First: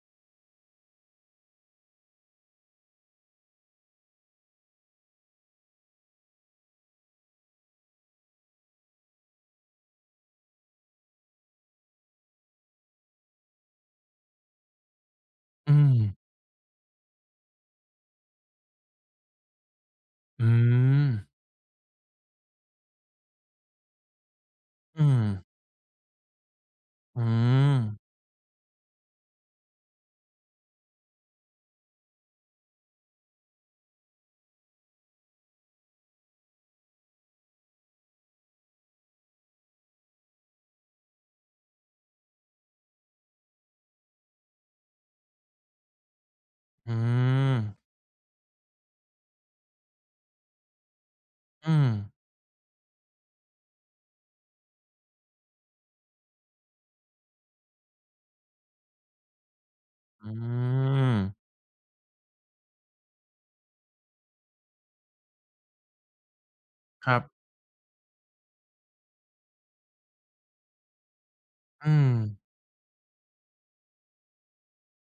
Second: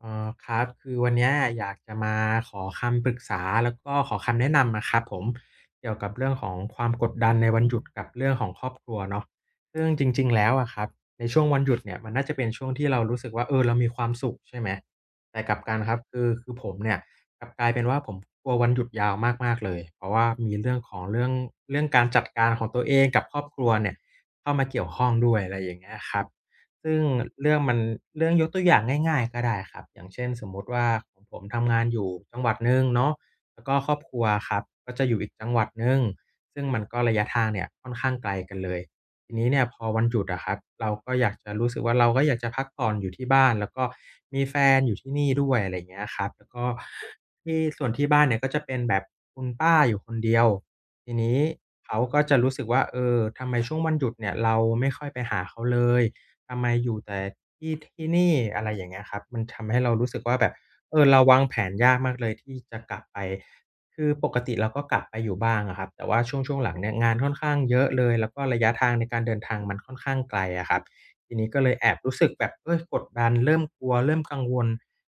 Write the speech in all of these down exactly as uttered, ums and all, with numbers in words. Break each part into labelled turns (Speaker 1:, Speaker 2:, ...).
Speaker 1: เอ่อครับคือวันเนี้ยอยากจะมาขอคำปรึกษาแล้วก็ขอคำแนะนำอะครับผมเกี่ยวกับเรื่องของความกดดันในวันหยุดกับเรื่องของครอบครัวเนาะซึ่งจริงๆแล้วอะครับในช่วงวันหยุดเนี่ยมันน่าจะเป็นช่วงที่เรารู้สึกว่าเออเรามีความสุขใช่ไหมแต่กลับกั
Speaker 2: อื
Speaker 1: นครั
Speaker 2: ม
Speaker 1: บคือคือผมเนี่ยกลับกลายเป็นว่าผมกลัววันหยุดยาวมากๆเลยเพราะว่า
Speaker 2: อื
Speaker 1: มีเรื่องของ
Speaker 2: ม
Speaker 1: เรื่องเรื่องการจัดการของตัวเองกับครอบครัวเนี่ยเข้ามาเกี่ยวข้
Speaker 2: อื
Speaker 1: อง
Speaker 2: ม
Speaker 1: ด้วยอะไรอย่างเงี้ยครับ ซึ่ง
Speaker 2: อื
Speaker 1: เรื่องมัน
Speaker 2: ม
Speaker 1: เรื่องยกตัวอย่างง่ายๆก็ได้ครับอย่างเช่นสมมุติว่าของผมทำงานอยู่จังหวัดหนึ่งเนาะแล้วก็ครอบครัวครับก็จะอยู่อีกจังหวัดหนึ่งซึ่งมันก็ระยะทางเนี่ยค่อนข้างไกลกันเลยทีนี้เนี่ยพอวันหยุดอะครับเราก็อยากจะรู้สึกว่าเราก็อยากจะพักผ่อนอยู่ที่บ้านแล้วก็มีแฟนอยู่ที่นี่ด้วยอะไรอย่างเงี้ยครับแล้วก็
Speaker 2: อืม
Speaker 1: ที่ส่วนที่บ้านเนี่ยก็จะเป็นแบบคุณป้าอยู่คนเดียวทีนี้
Speaker 2: อืม
Speaker 1: เขาก็จะรู้สึกว่าเออทำไมช่วงวันหยุดเนี่ยเราไม่ค่อยไปหาเขาเลย ทำไมอยู่แต่ที่ที่นี่อะไรอย่างเงี้ยครับมันทำให้เรารู้สึก
Speaker 2: อื
Speaker 1: ว่าแบบเออ
Speaker 2: ม
Speaker 1: เราวางแผนยากมากเลยที่จะกลับไปคือปกติเราก็กลับไปอยู่บ้างอะครับแต่ว่าช่วงช่วงหลังเนี่ย
Speaker 2: ค
Speaker 1: งาน
Speaker 2: รับ
Speaker 1: ค่อนข้างเยอะเลยแล้วก็ระยะทางในการเดินทางมันค่อนข้างไกลอะครับทีนี้ก็เลยแอ
Speaker 2: อื
Speaker 1: บ
Speaker 2: ม
Speaker 1: รู้สึกแบบเฮ้ยกดดันเริ่มกลัวเริ่มกังวล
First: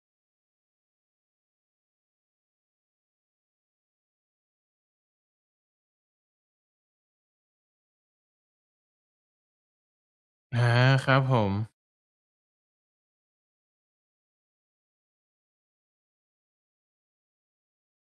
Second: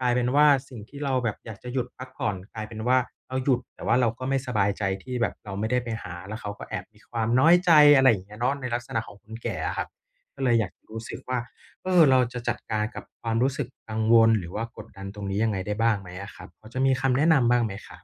Speaker 1: กลายเป็นว่าสิ่งที่เราแบบอยากจะหยุดพักผ่อนกลายเป็นว่าเราหยุดแต่ว่าเราก็ไม่สบายใจที่แบบเราไม่ได้ไปหาแล้วเขาก็แอบมีความน้อยใจอะไรอย่างเงี้ยเนาะในลักษณะของคนแก่อะครับ ก็เลยอยา
Speaker 2: อา
Speaker 1: กจะรู้
Speaker 2: ค
Speaker 1: สึ
Speaker 2: รั
Speaker 1: ก
Speaker 2: บผ
Speaker 1: ว่า
Speaker 2: ม
Speaker 1: เออเราจะจัดการกับความรู้สึกกังวลหรือว่ากดดันตรงนี้ยังไงได้บ้างไหมอะครับพอจะมีคำแนะนำบ้างไหมครับ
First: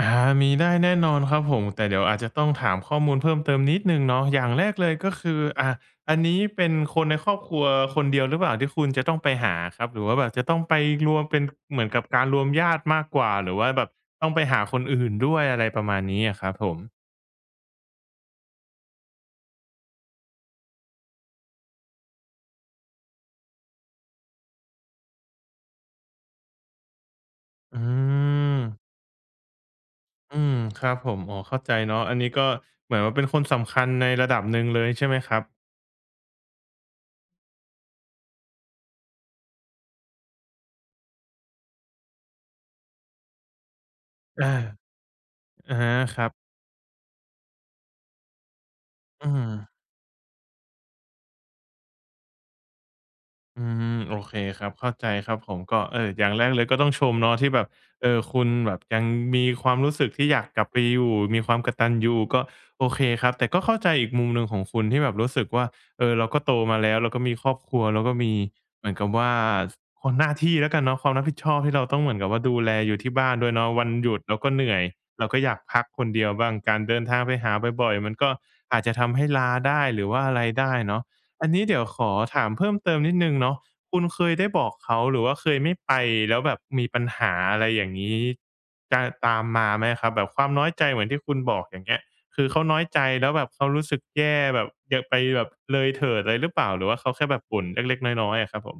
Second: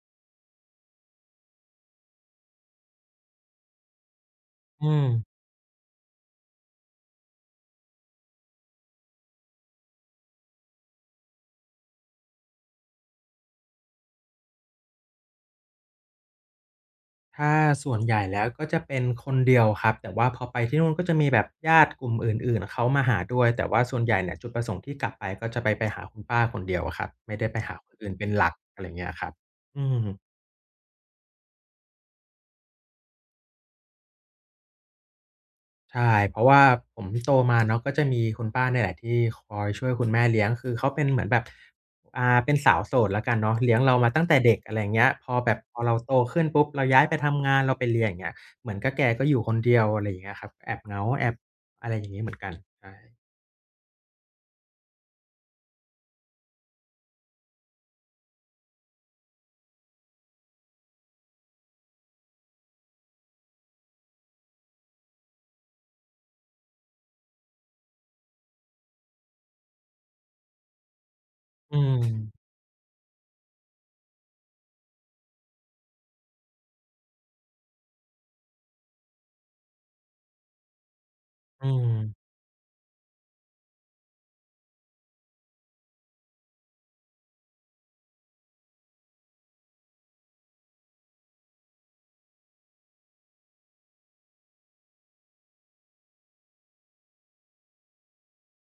Speaker 2: อามีได้แน่นอนครับผม แต่เดี๋ยวอาจจะต้องถามข้อมูลเพิ่มเติมนิดหนึ่งเนาะอย่างแรก
Speaker 1: อื
Speaker 2: เลย
Speaker 1: ม
Speaker 2: ก็คืออ่าอันนี้เป็นคนในครอบครัวคนเดียวหรือเปล่าที่คุณจะต้องไปหาครับ หรือว่าแบบจะต้องไปรวมเป็นเหมือนกับการรวมญาติมากกว่า หรือว่าแบบต้องไปหาคนอื่นด้วยอะไรประมาณนี้อะครับผม
Speaker 1: ถ้าส่วนใหญ่แล้วก็จะเป็นคนเดียวครับแต่ว่าพอไปที่นู่นก็จะมีแบบญาติกลุ่มอื่นๆเขามาหาด้วยแต่ว่าส่วนใหญ่เนี่ยจุดประสงค์ที่กลับไปก็จะไปไปหาคุณป้าคนเดียวอะครับไม่ได้ไปหา
Speaker 2: อื
Speaker 1: คนอื่นเป็นหลักอะไรอ
Speaker 2: ม
Speaker 1: ย่างเงี้ยครับอืม
Speaker 2: อืมครับผมอ๋อเข้าใจเนาะอันนี้ก็เหมือนว่าเป็นคนสำคัญในระดับหนึ่งเลยใช่ไหมครับ
Speaker 1: ใช่เพราะว่าผมโตมาเนาะก็จะมีคุณป้าเนี่ยแหละที่คอยช่วยคุณแม่เลี้ยงคือเขาเป็นเหมือนแบบอ่าเป็นสาวโสดแล้วกันเนาะเลี้ยงเรามาตั้งแต่
Speaker 2: อา
Speaker 1: เด็กอะไรอย่างเงี้ยพอแบบพ
Speaker 2: อะ
Speaker 1: อ
Speaker 2: ฮะ
Speaker 1: เราโต
Speaker 2: ครับ
Speaker 1: ขึ้นปุ๊บเราย้ายไปทำงานเราไปเรียนอย่างเงี้ยเหมือนก็แกก็
Speaker 2: อื
Speaker 1: อยู่คนเดี
Speaker 2: ม
Speaker 1: ยวอะไรอย่างเงี้ยครับแอบเหงาแอบอะไรอย่างงี้เหมือนกันใช่
Speaker 2: อืมโอเคครับเข้าใจครับผมก็เอออย่างแรกเลยก็ต้องชมเนาะที่แบบเออคุณแบบยังมีความรู้สึกที่อยากกลับไปอยู่มีความกตัญญูก็โอเคครับแต่ก็เข้าใจอีกมุมหนึ่งของคุณที่แบบรู้สึกว่าเออเราก็โตมาแล้วเราก็มีครอบครัวเราก็มีเหมือนกับว่าคหน้าที่แล้วกันเนาะความรับผิดชอบ
Speaker 1: อื
Speaker 2: ที่เราต้อง
Speaker 1: ม
Speaker 2: เหมือนกับว่าดูแลอยู่ที่บ้านด้วยเนาะวันหยุดเราก็เหนื่อยเราก็อยากพักคนเดียวบ้างการเดินทางไปหาบ่อยๆมันก็อาจจะทำให้ล้าได้หรือว่าอะไรได้เนาะ อันนี้
Speaker 1: อื
Speaker 2: เดี๋ยว
Speaker 1: ม
Speaker 2: ขอถามเพิ่มเติมนิดนึงเนาะคุณเคยได้บอกเขาหรือว่าเคยไม่ไปแล้วแบบมีปัญหาอะไรอย่างนี้จะตามมาไหมครับแบบความน้อยใจเหมือนที่คุณบอกอย่างเงี้ยคือเขาน้อยใจแล้วแบบเขารู้สึกแย่แบบอยากไปแบบเลยเถิดอะไรหรือเปล่าหรือว่าเขาแค่แบบบ่นเล็กๆน้อยๆอะครับผม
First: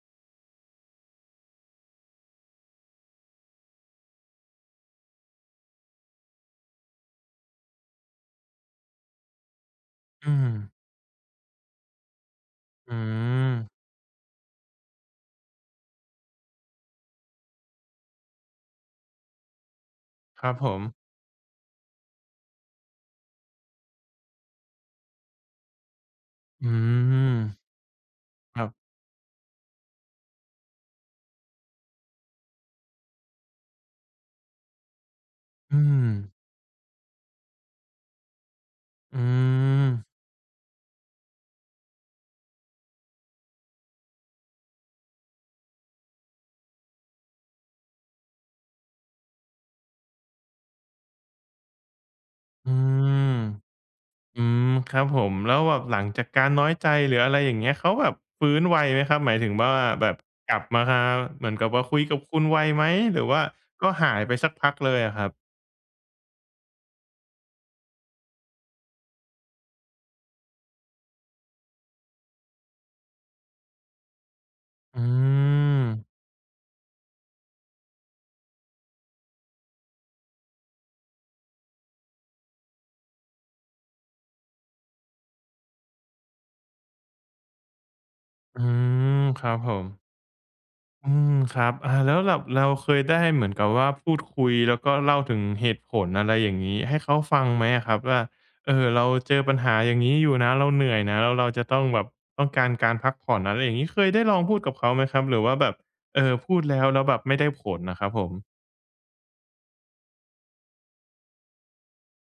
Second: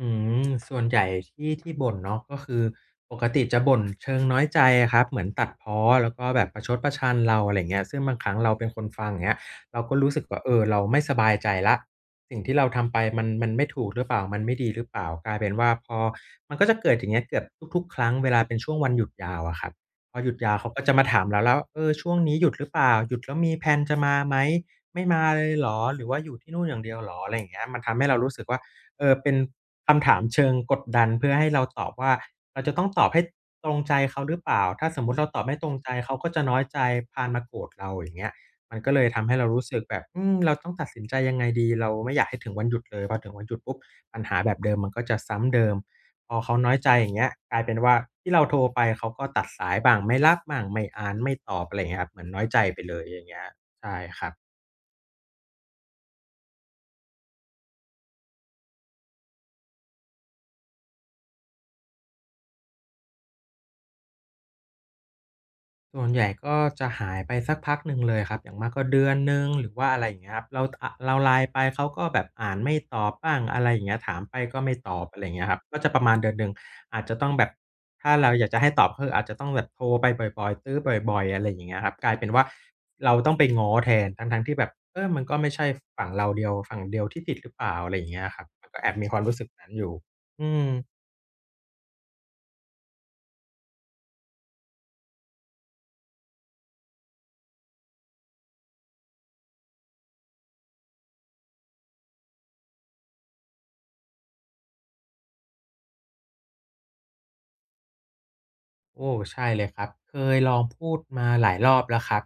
Speaker 1: อืมส่วนใหญ่ที่ที่บ่นเนาะก็คือปกติจะบ่นเชิงน้อยใจอะครับเหมือนตัดพ้อแล้วก็แบบประชดประชันเราอะไรอย่างเงี้ยซึ่งบางครั้งเราเป็นคนฟังอย่างเงี้ยเราก็รู้สึก
Speaker 2: อื
Speaker 1: ว่า
Speaker 2: ม
Speaker 1: เออเราไม่สบายใจแล้วสิ่งที่เราทำไป
Speaker 2: อื
Speaker 1: มันมัน
Speaker 2: ม
Speaker 1: ไม่ถูกหรือเปล่ามันไม่ดีหรือเปล่ากลายเป็นว่าพอมันก็จะเกิดอย่างเงี้ยเกือบทุกๆครั้งเวลาเป็นช่วงวันหยุดยาวอะครับพอหยุด
Speaker 2: ครั
Speaker 1: ยา
Speaker 2: บ
Speaker 1: ว
Speaker 2: ผ
Speaker 1: เขาก็
Speaker 2: ม
Speaker 1: จะมาถามเราแล้วเออช่วงนี้หยุดหรือเปล่าหยุดแล้วมีแพลนจะมาไหมไม่มาเลยเหรอหรือว่าอยู่ที่นู่น
Speaker 2: อื
Speaker 1: อย่างเดียวเหรออะ
Speaker 2: ม
Speaker 1: ไรอย่างเงี้ยมันทำให้เรารู้สึก
Speaker 2: ค
Speaker 1: ว่า
Speaker 2: รับ
Speaker 1: เออเป็นคำถามเชิงกดดันเพื่อให้เราตอบว่าเราจะต้องตอบให้ตรงใจเขาหรือเปล่าถ้าสมมุติเราตอบไม่ตรง
Speaker 2: อื
Speaker 1: ใจ
Speaker 2: ม
Speaker 1: เขาก็จะน้อยใจพาลมาโกรธเราอย่างเงี้ยมันก็เลย
Speaker 2: อื
Speaker 1: ทำให้เรารู้สึก
Speaker 2: ม
Speaker 1: แบบอืมเราต้องตัดสินใจยังไงดีเราไม่อยากให้ถึงวันหยุดเลยพอถึงวันหยุดปุ๊บปัญหาแบบเดิมมันก็จะซ้ำเดิมพอเขาน้อยใจอย่างเงี้ยกลายเป็นว่าที่เราโทรไปเขาก็ตัดสายบ้างไม่รับบ้างไม่อ่านไม่ตอบอะไรอย่างเงี้ยครับเหมือนน้อยใจ
Speaker 2: อื
Speaker 1: ไปเลยอย่าง
Speaker 2: ม
Speaker 1: เงี้ยใช่ครับ
Speaker 2: อืมครับผมแล้วแบบหลังจากการน้อยใจหรืออะไรอย่างเงี้ยเขาแบบฟื้นไวไหมครับหมายถึงว่าแบบกลับมาเหมือนกับว่าคุยกับคุณไวไหมหรือว่าก็หายไปสักพักเลยอะครับ
Speaker 1: ส่วนใหญ่ก็จะหายไปสักพักหนึ่งเลยครับอย่างมากก็เดือนหนึ่งหรือว่าอะไรอย่างเงี้ยครับเราอะเรา ไลน์ ไปเขาก็แบบอ่านไม่ตอบบ้างอะไรอย่างเงี้ยถามไปก็ไม่ต
Speaker 2: อื
Speaker 1: อบอะไรอย่างเงี้ยครับก็
Speaker 2: ม
Speaker 1: จะประมาณเดือนหนึ่งอาจจะต้องแบบถ้าเราอยากจะให้ตอบก็คืออาจจะต้องแบบโทรไปบ่อยๆตื้อบ่อยๆอะไรอย่างเงี้ยครับกลายเป็นว่าเราต้องไปง้อแทนทั้งๆที่แบบเออมันก็ไม่ใช่ฝั่งเราเดียวฝั่งเดียวที่ผิดหรือเปล่าอะไรอย่างเงี้ยครับ
Speaker 2: อื
Speaker 1: มันก็แอบมีควา
Speaker 2: ม
Speaker 1: มรู้
Speaker 2: ค
Speaker 1: สึก
Speaker 2: รับ
Speaker 1: นั้
Speaker 2: ผ
Speaker 1: นอ
Speaker 2: ม
Speaker 1: ยู่อืม
Speaker 2: อืมครับอาแล้วแบบเราเคยได้เหมือนกับว่าพูดคุยแล้วก็เล่าถึงเหตุผลอะไรอย่างงี้ให้เขาฟังไหมอะครับว่าเอ่อเราเจอปัญหาอย่างงี้อยู่นะเราเหนื่อยนะแล้วเราจะต้องแบบต้องการการพักผ่อนอะไรอย่างงี้เคยได้ลองพูดกับเขาไหมครับหรือว่าแบบเอ่อพูดแล้วแล้วแบบไม่ได้ผลน่ะครับผม
Speaker 1: โอ้ใช่เลยครับเคยลองพูดมาหลายรอบแล้วครับ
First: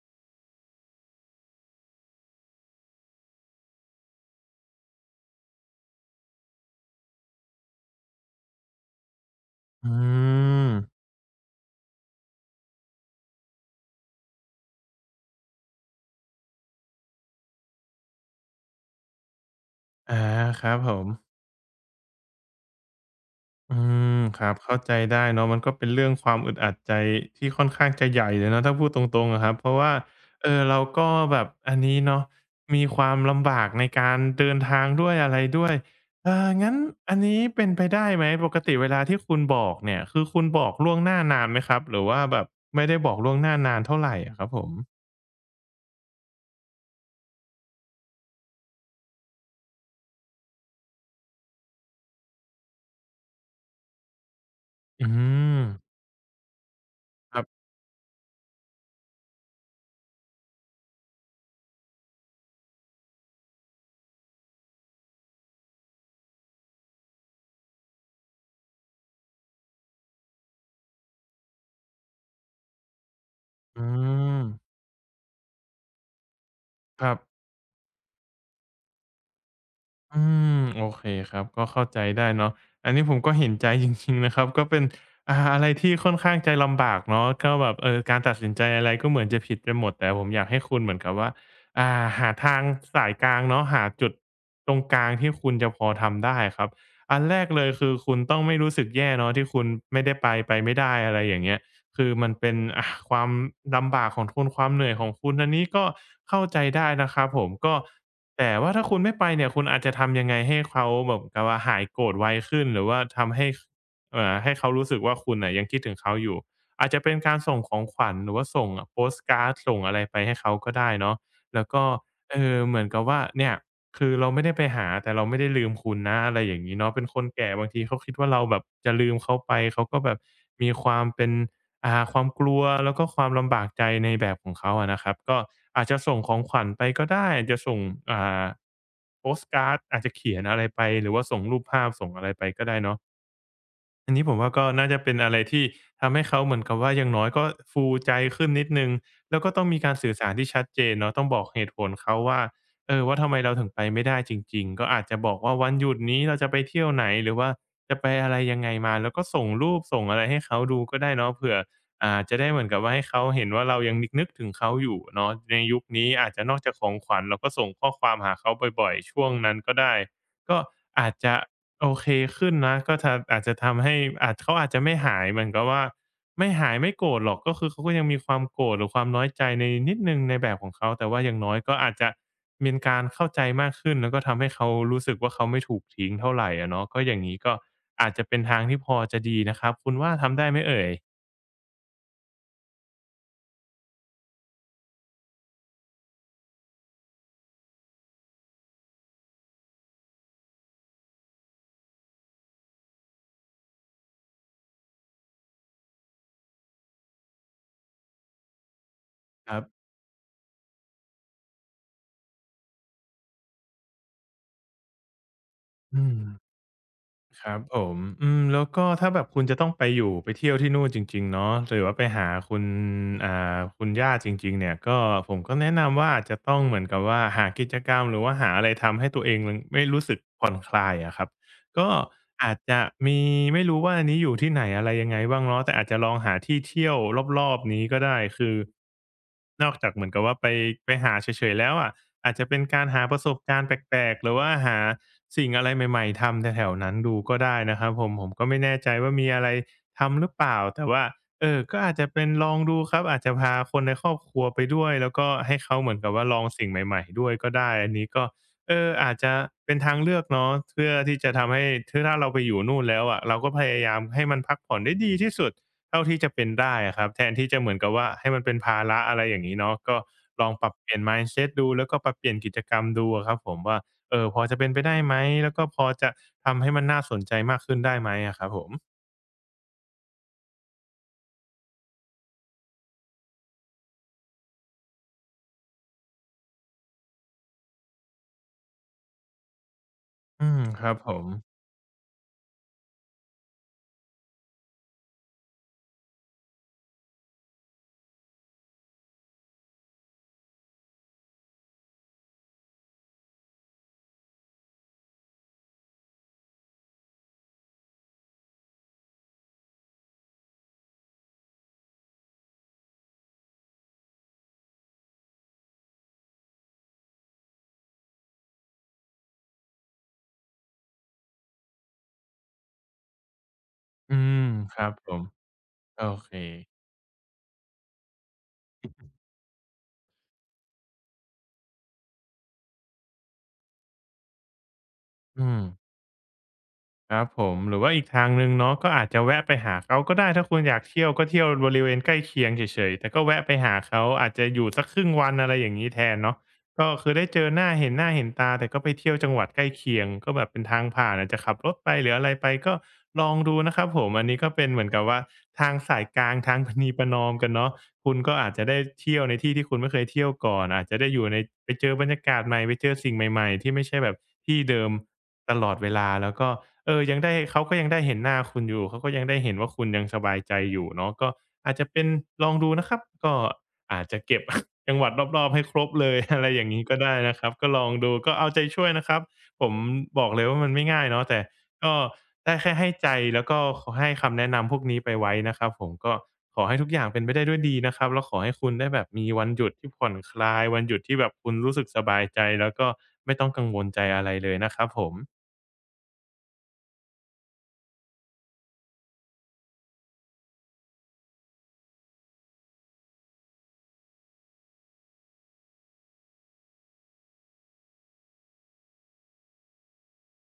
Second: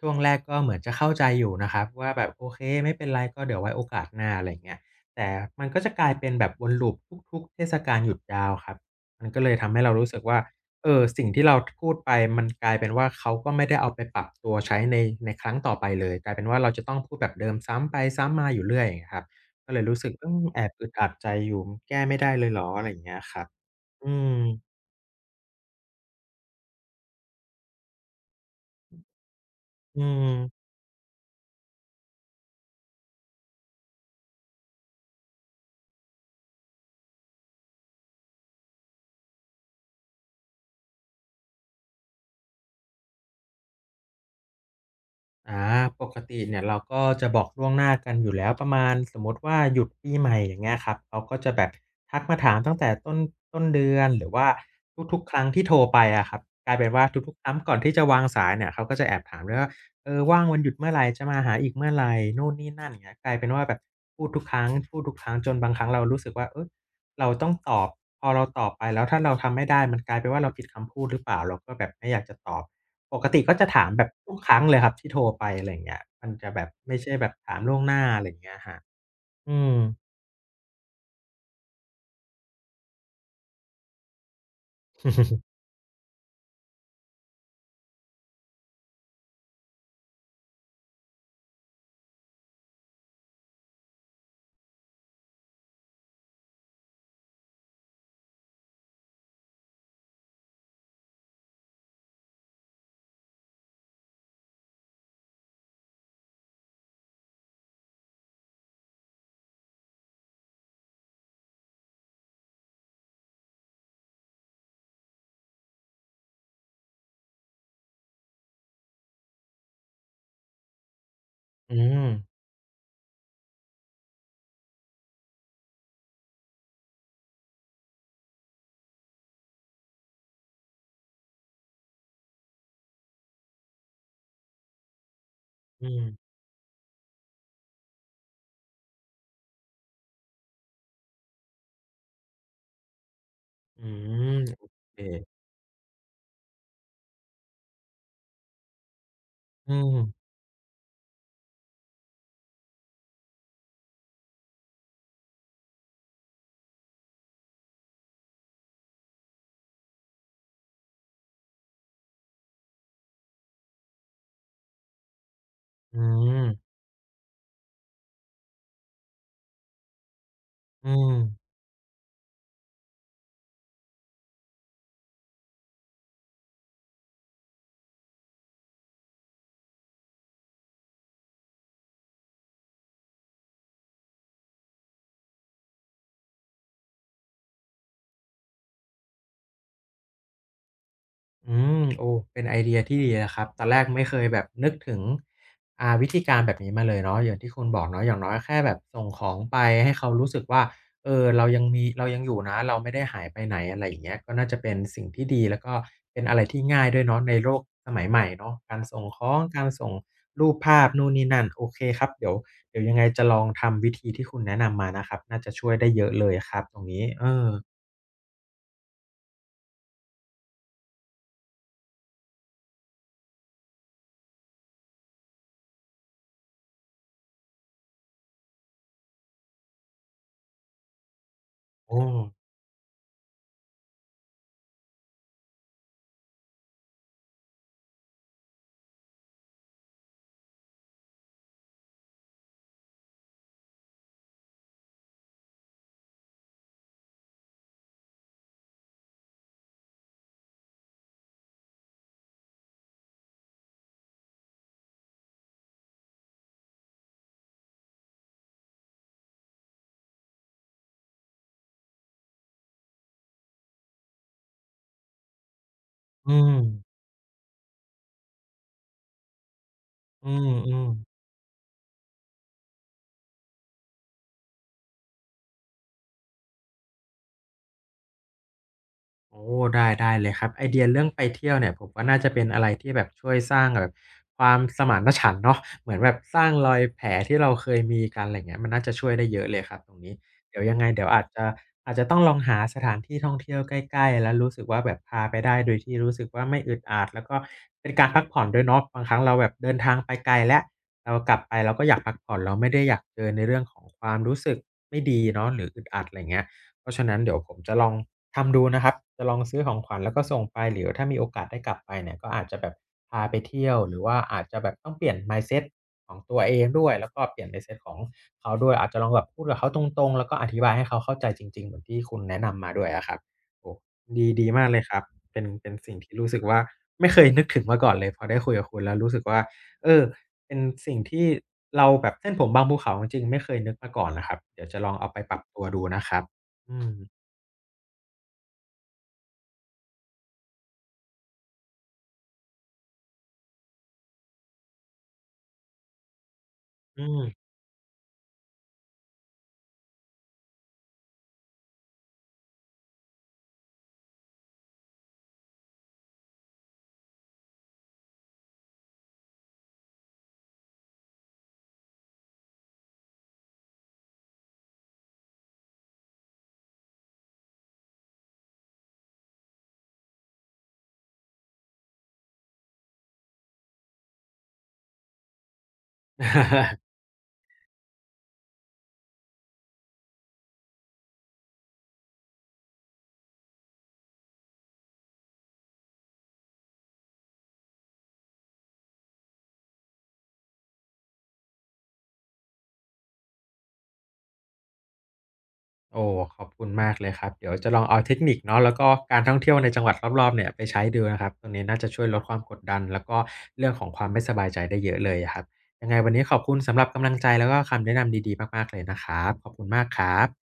Speaker 1: ช่วงแรกก็เหมือนจะเข้าใจอยู่นะครับว่าแบบโอเคไม่เป็นไรก็เดี๋ยวไว้โอกาสหน้าอะไรอย่างเงี้ยแต่มันก็จะกลายเป็นแบบวนลูปทุกๆเทศกาลหยุดยาวครับมันก็เลยทำให้
Speaker 2: อื
Speaker 1: เรารู้สึกว่า
Speaker 2: ม
Speaker 1: เออสิ่งที่เราพูดไปมันกลายเป็นว่าเขาก็ไม่ได้เอาไปปรับตัวใช้ในในครั้งต่อไปเลยกลายเป็นว่าเราจะต้องพูดแบบเดิมซ้ำไปซ้ำมาอยู่เรื่อยอย่างเงี้ยครับก็เลยรู้สึก
Speaker 2: อา
Speaker 1: อืมแอ
Speaker 2: ค
Speaker 1: บ
Speaker 2: รับ
Speaker 1: อึ
Speaker 2: ผ
Speaker 1: ดอั
Speaker 2: ม
Speaker 1: ดใจอยู่แก้ไม่ได้เลยเหรออะไรอย่างเงี้ยครับ
Speaker 2: อื
Speaker 1: อื
Speaker 2: ม
Speaker 1: ม
Speaker 2: ครับเข้าใจได้เนาะมันก็เป็นเรื่องความอึดอัดใจที่ค่อนข้างจะใหญ่เลยเนาะถ้าพูดตรงๆอะครับเพราะว่า
Speaker 1: อืม
Speaker 2: เอ่อเราก็แบบอันนี้เนาะมีความลำบากในการเดินทางด้วยอะไรด้วยเอ่องั้นอันนี้เป็นไปได้ไหมปกติเวลาที่คุณบอกเนี่ยคือคุณบอกล่วงหน้านานไหมครับหรือว่าแบบไม่ได้บอกล่วงหน้านานเท่าไรอะครับผม
Speaker 1: อาปกติเนี่ยเราก็จะบอกล่วงหน้ากันอยู่แล้วประมาณสมมติว่าหยุดปีใหม่อย่างเงี้ยครับเขาก็จะแบบทักมาถามตั้งแต่ต้นต้นเดือนหรือว่า
Speaker 2: อื
Speaker 1: ทุกๆครั้งที่
Speaker 2: ม
Speaker 1: โทรไปอะครับกลายเป็นว่าทุ
Speaker 2: ค
Speaker 1: กๆ
Speaker 2: รั
Speaker 1: ครั้ง
Speaker 2: บ
Speaker 1: ก่อนที่จะวางสายเนี่ยเขาก็จะแอบถามด้วยว่าเออว่างวันหยุดเมื่อไรจะมาหาอีกเมื่อไรนู่นนี่นั่นอย่างเงี้ยกลายเป็นว่าแบบพูดทุกครั้งพูดทุกครั้งจนบางครั้งเรารู้สึกว่าเฮ้ยเราต้องตอบพอเราตอบไปแล้วถ้าเราทำไม่ได้มันกลายเป็นว่าเราผิดคำพูดหรือเปล่าเราก็แบบไม่อยากจะตอบ ปกติก็จะ
Speaker 2: อื
Speaker 1: ถามแบบทุก
Speaker 2: ม
Speaker 1: ครั้งเลยครับที่โทรไปอะไรอย่างเงี้ยมันจะแบบไม่
Speaker 2: ค
Speaker 1: ใช่
Speaker 2: รั
Speaker 1: แบบ
Speaker 2: บ
Speaker 1: ถามล่วงหน้าอะไรอย่างเงี้ยครับอืม
Speaker 2: อืมโอเคครับก็เข้าใจได้เนาะอันนี้ผมก็เห็นใจ จริงๆนะครับก็เป็นอ่าอะไรที่ค่อนข้างใจลำบากเนาะก็แบบเออการตัดสินใจอะไรก็เหมือนจะผิดไปหมดแต่ผมอยากให้คุณเหมือนกับว่าอ่าหาทางสายกลางเนาะหาจุดตรงกลางที่คุณจะพอทำได้ครับอันแรกเลยคือคุณต้องไม่รู้สึกแย่เนาะที่คุณไม่ได้ไปไปไม่ได้อะไรอย่างเงี้ยคือมันเป็นอ่าความลำบากของคุณความเหนื่อยของคุณอันนี้ก็เข้าใจได้นะครับผมก็ แต่ว่าถ้าคุณไม่ไปเนี่ยคุณอาจจะทำยังไงให้เขาแบบกับว่าหายโกรธไวขึ้นหรือว่าทำให้เอ่อให้เขารู้สึกว่าคุณน่ะยังคิดถึงเขาอยู่อาจจะเป็นการส่งของขวัญหรือว่าส่งโปสต์การ์ดส่งอะไรไปให้เขาก็ได้เนาะแล้ว
Speaker 1: อื
Speaker 2: ก็
Speaker 1: ม
Speaker 2: เออเหมือนกับว่าเนี่ย คือเราไม่ได้ไปหาแต่เราไม่ได้ลืมคุณนะอะไรอย่างงี้เนาะเป็นคนแก่บางทีเขาคิดว่าเราแบบจะลืมเขาไปเขาก็แบบมีความเป็นอ่าความกลัวแล้วก็ความลำบากใจในแบบของเขาอะนะครับก็อา
Speaker 1: อื
Speaker 2: จจะ
Speaker 1: ม
Speaker 2: ส่งของขวัญไปก็ได้อาจจะส่งอ่าโปสต์การ์ดอาจจะเขียนอะไรไปหรือว่าส่งรูปภาพส่งอะไรไปก็ได้เนาะ
Speaker 1: อื
Speaker 2: อันนี้
Speaker 1: ม
Speaker 2: ผมว่า
Speaker 1: โอ
Speaker 2: ก็น่า
Speaker 1: เค
Speaker 2: จะเป็นอะไรที่ทำให้เขาเหมือนกับว่าอย่างน้อยก็ฟูใจขึ้นนิดหนึ่งแล้วก็ต้อง
Speaker 1: อื
Speaker 2: มีการสื่อสา
Speaker 1: ม
Speaker 2: รที่ชัดเจนเนาะต้องบอกเหตุผลเขาว่าเออว่าทำไมเราถึงไปไม่ได้จริงๆก็อาจจะบอกว่าวันหยุดนี้เราจะไปเที่ยวไหนหรือว่าจะไปอะไรยังไงมาแล้วก็ส่งรูปส่งอะไรให้เขาดูก็ได้เนาะเผื่ออ่าจะได้เหมือนกับว่าให้เขาเห็นว่าเรายังนึกนึกถึงเขาอยู่เนาะในยุค
Speaker 1: อื
Speaker 2: นี้อาจจะนอกจา
Speaker 1: ม
Speaker 2: กของขวัญเราก็ส่งข้อความหาเขาบ่อยๆช่วงนั้นก็ได้ก็
Speaker 1: อื
Speaker 2: อาจจะ
Speaker 1: ม
Speaker 2: โอเคขึ้นนะก็ทะอาจจะทำให้อาจเขาอาจจะไม่หายเหมือนกับว่าไม่หายไม่โกรธหรอกก็คือเขาก็ยังมีความโกรธหรือความน้อยใจในนิดหนึ่งในแบบของเขาแต่ว่าอย่างน้อยก็อาจจะเป็นการเข้าใจมากขึ้นแล้วก็ทำให้เขารู้สึกว่าเขาไม่ถูกทิ้งเท่าไรอะเนาะก็อย่างงี้ก็อาจจะเป็นทางที่พอจะดีนะครับคุณว่าทำได้ไหมเอ่ย
Speaker 1: อืมโอ้เป็นไอเดียที่ดีนะครับตอนแรกไม่เคยแบบนึกถึงอ่าวิธีการแบบนี้มาเลยเนาะอย่างที่คุณบอกเนาะอย่างน้อยแค่แบบส่งของไปให้เขารู้สึกว่าเออเรายังมีเรายังอยู่นะเราไม่ได้หายไปไหนอะไรอย่างเงี้ยก็น่าจะเป็นสิ่งที่ดีแล้วก็เป็นอะไรที่ง่ายด้วยเนาะในโลกสมัยใหม่เนาะการส่งของ
Speaker 2: ครั
Speaker 1: การ
Speaker 2: บ
Speaker 1: ส่งรูปภาพนู่นนี่นั่นโอเคครับเดี๋ยวเดี๋ยวยังไงจะลองทำวิธีที่คุณแนะนำมานะครับน่าจะช่วยได้เย
Speaker 2: อื
Speaker 1: อะ
Speaker 2: ม
Speaker 1: เลยครับตรงนี้เอ
Speaker 2: ค
Speaker 1: อ
Speaker 2: รับผมอืมแล้วก็ถ้าแบบคุณจะต้องไปอยู่ไปเที่ยวที่นู่นจริงๆเนาะหรือว่าไปหาคุณอ่าคุณย่าจริงๆเนี่ยก็ผมก็แนะนำว่าอาจจะต้องเหมือนกับว่าหากิจกรรมหรือว่าหาอะไรทำให้ตัวเองมันไม่รู้สึกผ่อนคลายอะครับก็
Speaker 1: โอ้
Speaker 2: อาจจะมีไม่รู้ว่าอันนี้อยู่ที่ไหนอะไรยังไงบ้างเนาะแต่อาจจะลองหาที่เที่ยวรอบๆนี้ก็ได้คือนอกจากเหมือนกับว่าไปไปหาเฉยๆแล้วอะอาจจะเป็นการหาประสบการณ์แปลกๆหรือว่าหา สิ่งอะไรใหม่ๆทำแถวๆนั้นดูก็ได้นะครับผมผมก็ไม่แน่ใจว่ามีอะไรทำหรือเปล่าแต่ว่าเออก็อาจจะเป็นลองดูครับอาจจะพาคนในครอบครัวไปด้วยแล้วก็ให้เขาเหมือนกับว่าลองสิ่งใหม่ๆด้วยก็ได้อันนี้ก็เอออาจจะเป็นทางเลือกเนาะเพื่อที่จะทำให้ือถ้าเราไปอยู่นู่นแล้วอะเราก็พยายามให้มันพักผ่อนได้ดีที่สุดเท่าที่จะ
Speaker 1: อื
Speaker 2: เป็น
Speaker 1: ม
Speaker 2: ได้อะครับแทนที่จะเหมือนกับว่าให้มันเป็นภาระอะไรอย่างงี้เนาะก็
Speaker 1: อื
Speaker 2: ลองปรับ
Speaker 1: ม
Speaker 2: เปลี่ยน
Speaker 1: ๆ
Speaker 2: mindset ดูแล้วก็ปรับเปลี่ยนกิจกรรมดูอะครับผมว่า เอ่อพอจะเป็นไปได้ไหมแล้วก็พอจะทำให้มันน่าสนใจมากขึ้นได้ไหมอะครับผม
Speaker 1: โอ้ได้ได้เลยครับไอเดียเรื่องไปเที่ยวเนี่ยผมว่าน่าจะเป็นอะไรที่แบบช่วยสร้างแบบความสมานฉันท์เนาะเหมือนแบบสร้างรอยแผลที่เราเคยมีกันอะไรเงี้ยมันน่าจะช่วยได้เยอะเลยครับตรงนี้
Speaker 2: อื
Speaker 1: เดี๋ย
Speaker 2: ม
Speaker 1: วยัง
Speaker 2: ค
Speaker 1: ไง
Speaker 2: รับ
Speaker 1: เดี๋ยว
Speaker 2: ผ
Speaker 1: อา
Speaker 2: ม
Speaker 1: จจะอาจจะต้องลองหาสถานที่ท่องเที่ยวใกล้ๆแล้วรู้สึกว่าแบบพาไปได้โดยที่รู้สึกว่าไม่อึดอัดแล้วก็เป็นการพักผ่อนด้วยเนาะบางครั้งเราแบบเดินทางไปไกลแล้วเรากลับไปเราก็อยากพักผ่อนเราไม่ได้อยากเจอในเรื่องของความรู้สึกไม่ดีเนาะหรืออึดอัดอะไร่าเงี้ยเพราะฉะนั้นเดี๋ยวผมจะลอง ทำดูนะครับจะลองซื้อของขวัญแล้วก็ส่งไปหรือถ้ามีโอกาสได้กลับไปเนี่ยก็อาจจะแบบพาไปเที่ยวหรือว่าอาจจะแบบต้องเปลี่ยน mindset ของตัวเองด้วยแล้วก็เปลี่ยน mindset ของเขาด้วยอาจจะลองแบบพูดกับเขาตรงๆแล้วก็อธิบายให้เขาเข้าใจจริงๆเหมือนที่คุณแนะนำมาด้วยอะครับโอ้
Speaker 2: อื
Speaker 1: ดี
Speaker 2: ม
Speaker 1: ดีมาก
Speaker 2: ค
Speaker 1: เลย
Speaker 2: รั
Speaker 1: ค
Speaker 2: บ
Speaker 1: รับ
Speaker 2: ผม
Speaker 1: เป็นเป็นสิ่ง
Speaker 2: โอ
Speaker 1: ที่รู้
Speaker 2: เค
Speaker 1: สึกว่าไม่เคยนึกถึงมาก่อนเลยพอได้คุยกับคุณแล้วรู้สึกว่าเออเป็นสิ่งที่เราแบบเส้นผมบางภูเขาจริงๆไม่เคยนึกมาก่อนนะครับเดี๋ยวจะลองเอาไปปรับ
Speaker 2: อื
Speaker 1: ตั
Speaker 2: ม
Speaker 1: วดูนะครับอืม
Speaker 2: ครับผมหรือว่าอีกทางหนึ่งเนาะก็อาจจะแวะไปหาเขาก็ได้ถ้าคุณอยากเที่ยวก็เที่ยวบริเวณใกล้เคียงเฉยๆแต่ก็แวะไปหาเขาอาจจะอยู่สักครึ่งวันอะไรอย่างนี้แทนเนาะก็
Speaker 1: อื
Speaker 2: คือ
Speaker 1: ม
Speaker 2: ได้เจอหน้าเห็นหน้าเห็นตาแต่ก็ไปเที่ยวจังหวัดใกล้เคียงก็แบบเป็นทางผ่านอาจจะขับรถไปหรืออะไรไปก็ลองดูนะครับผมอันนี้ก็เป็นเหมือนกับว่าทางสายกลาง ทางปนีประนอมกันเนาะคุณก็อาจจะได้เที่ยวในที่ที่คุณไม่เคยเที่ยวก่อนอาจจะได้อยู่ในไปเจอบรรยากาศใหม่ไปเจอสิ่งใหม่ๆที่ไม่ใช่แบบที่เดิมตลอดเวลาแล้วก็ เออยังได้เขาก็ยังได้เห็นหน้าคุณอยู่เขาก็ยังได้เห็นว่าคุณยังสบายใจอยู่เนาะก็อาจจะเป็นลองดูนะครับ ก็อาจจะเก็บ จังหวัดรอบๆให้ครบเลย อะไรอย่าง นี้ก็ได้นะครับ ก็ลองดู ก็เอาใจช่วยนะครับ ผมบอกเลยว่ามันไม่ง่ายเนาะแต่ก็ได้แค่ให้ใจแล้วก็ขอให้คำแนะนำพวกนี้ไปไว้นะครับผมก็ขอให้ทุกอย่างเป็นไปได้ด้วยดีนะครับแล้วขอให้คุณได้แบบมีวันหยุดที่ผ่อนคลายวันหยุดที่แบบคุณรู้สึกสบายใจแล้วก็ไม่ต้องกังวลใจอะไรเลยนะครับผม
Speaker 1: โอ้ขอบคุณมากเลยครับเดี๋ยวจะลองเอาเทคนิคเนาะแล้วก็การท่องเที่ยวในจังหวัดรอบๆเนี่ยไปใช้ดูนะครับตรงนี้น่าจะช่วยลดความกดดันแล้วก็เรื่องของความไม่สบายใจได้เยอะเลยอครับยังไงวันนี้ขอบคุณสำหรับกำลังใจแล้วก็คำแนะนำดีๆมากๆเลยนะครับขอบคุณมากครับ